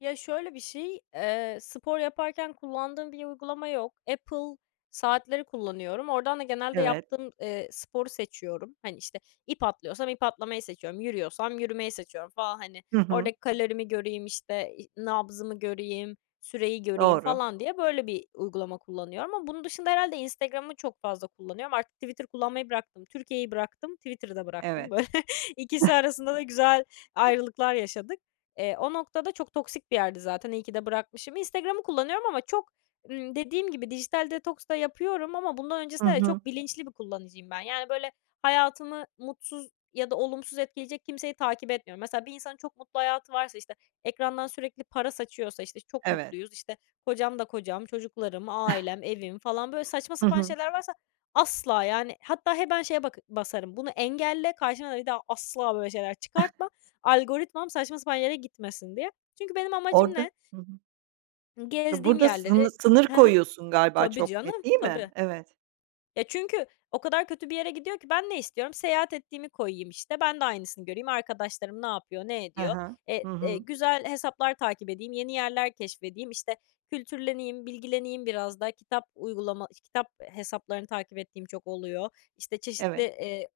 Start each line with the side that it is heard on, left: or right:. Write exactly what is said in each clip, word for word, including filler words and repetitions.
left: Ya, şöyle bir şey, eee, spor yaparken kullandığım bir uygulama yok. Apple saatleri kullanıyorum. Oradan da genelde
right: Evet.
left: yaptığım, eee, sporu seçiyorum. Hani, işte, ip atlıyorsam ip atlamayı seçiyorum, yürüyorsam yürümeyi seçiyorum falan, hani,
right: Hı hı.
left: oradaki kalorimi göreyim, işte, i nabzımı göreyim, süreyi göreyim
right: Doğru.
left: falan diye, böyle, bir uygulama kullanıyorum ama bunun dışında herhâlde Instagram'ı çok fazla kullanıyorum. Artık Twitter kullanmayı bıraktım. Türkiye'yi bıraktım, Twitter'ı da bıraktım.
right: Evet.
left: Böyle, ikisi arasında da güzel ayrılıklar yaşadık. Eee, o noktada çok toksik bir yerdi zaten, iyi ki de bırakmışım. Instagram'ı kullanıyorum ama çok, ımm, dediğim gibi dijital detoks da yapıyorum ama bundan
right: Hı
left: öncesinde de
right: hı.
left: çok bilinçli bir kullanıcıyım ben, yani, böyle, hayatımı mutsuz ya da olumsuz etkileyecek kimseyi takip etmiyorum. Mesela, bir insanın çok mutlu hayatı varsa, işte, ekrandan sürekli para saçıyorsa, işte, "Çok
right: Evet.
left: mutluyuz, işte, kocam da kocam, çocuklarım, ailem, evim" falan, böyle, saçma
right: Hı
left: sapan
right: hı.
left: şeyler varsa, asla yani. Hatta hemen şeye baka basarım "Bunu engelle, karşıma da bir daha asla böyle şeyler çıkartma" algoritmam saçma sapan yere gitmesin, diye. Çünkü benim amacım
right: Orada,
left: ne?
right: hı hı.
left: Gezdiğim
right: Burada sını
left: yerleri
right: sınır
left: Hı hı,
right: koyuyorsun galiba
left: tabii
right: çok
left: canım,
right: net, değil mi?
left: tabii.
right: Evet.
left: E, çünkü o kadar kötü bir yere gidiyor ki ben ne istiyorum, seyahat ettiğimi koyayım, işte, ben de aynısını göreyim, arkadaşlarım ne yapıyor, ne
right: He he,
left: ediyor.
right: hı
left: Eee, eee,
right: hı.
left: güzel hesaplar takip edeyim, yeni yerler keşfedeyim, işte, kültürleneyim, bilgileneyim biraz daha. Kitap uygulama kitap hesaplarını takip ettiğim çok oluyor. İşte, çeşitli,
right: Evet.
left: eee,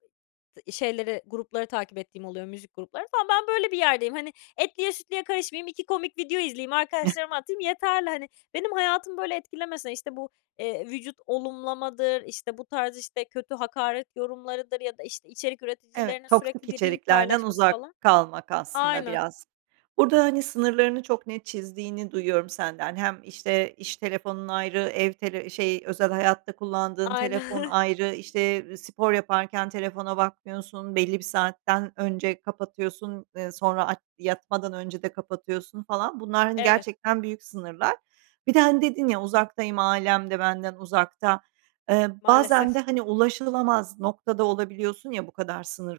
left: şeyleri, grupları takip ettiğim oluyor, müzik grupları falan. Ben böyle bir yerdeyim, hani. Etliye sütlüye karışmayayım, iki komik video izleyeyim, arkadaşlarıma atayım yeterli, hani, benim hayatımı böyle etkilemese, işte, bu, eee, vücut olumlamadır, işte, bu tarz, işte, kötü hakaret yorumlarıdır ya da işte içerik
right: Evet,
left: üreticilerinin
right: toksik
left: sürekli bir link
right: içeriklerden
left: paylaşması
right: uzak
left: falan
right: kalmak aslında
left: Aynen.
right: biraz. Burada, hani, sınırlarını çok net çizdiğini duyuyorum senden. Hem, işte, iş telefonun ayrı, ev tele şey, özel hayatta kullandığın telefon
left: Aynen.
right: ayrı, işte, ııı, spor yaparken telefona bakmıyorsun, belli bir saatten önce kapatıyorsun, ııı, sonra aç yatmadan önce de kapatıyorsun falan, bunlar, hani,
left: Evet.
right: gerçekten büyük sınırlar. Bir de, hani, dedin ya, uzaktayım, ailem de benden uzakta. Eee, bazen
left: Maalesef.
right: de, hani, ulaşılamaz noktada olabiliyorsun ya, bu kadar sınır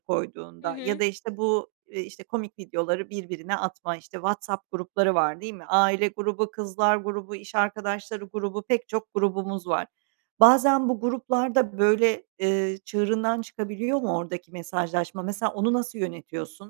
left: Hı
right: koyduğunda ya
left: hı.
right: da işte bu, iii, işte, komik videoları birbirine atma, işte, WhatsApp grupları var, değil mi? Aile grubu, kızlar grubu, iş arkadaşları grubu, pek çok grubumuz var. Bazen bu gruplar da, böyle, ııı, çığırından çıkabiliyor mu oradaki mesajlaşma? Mesela, onu nasıl yönetiyorsun?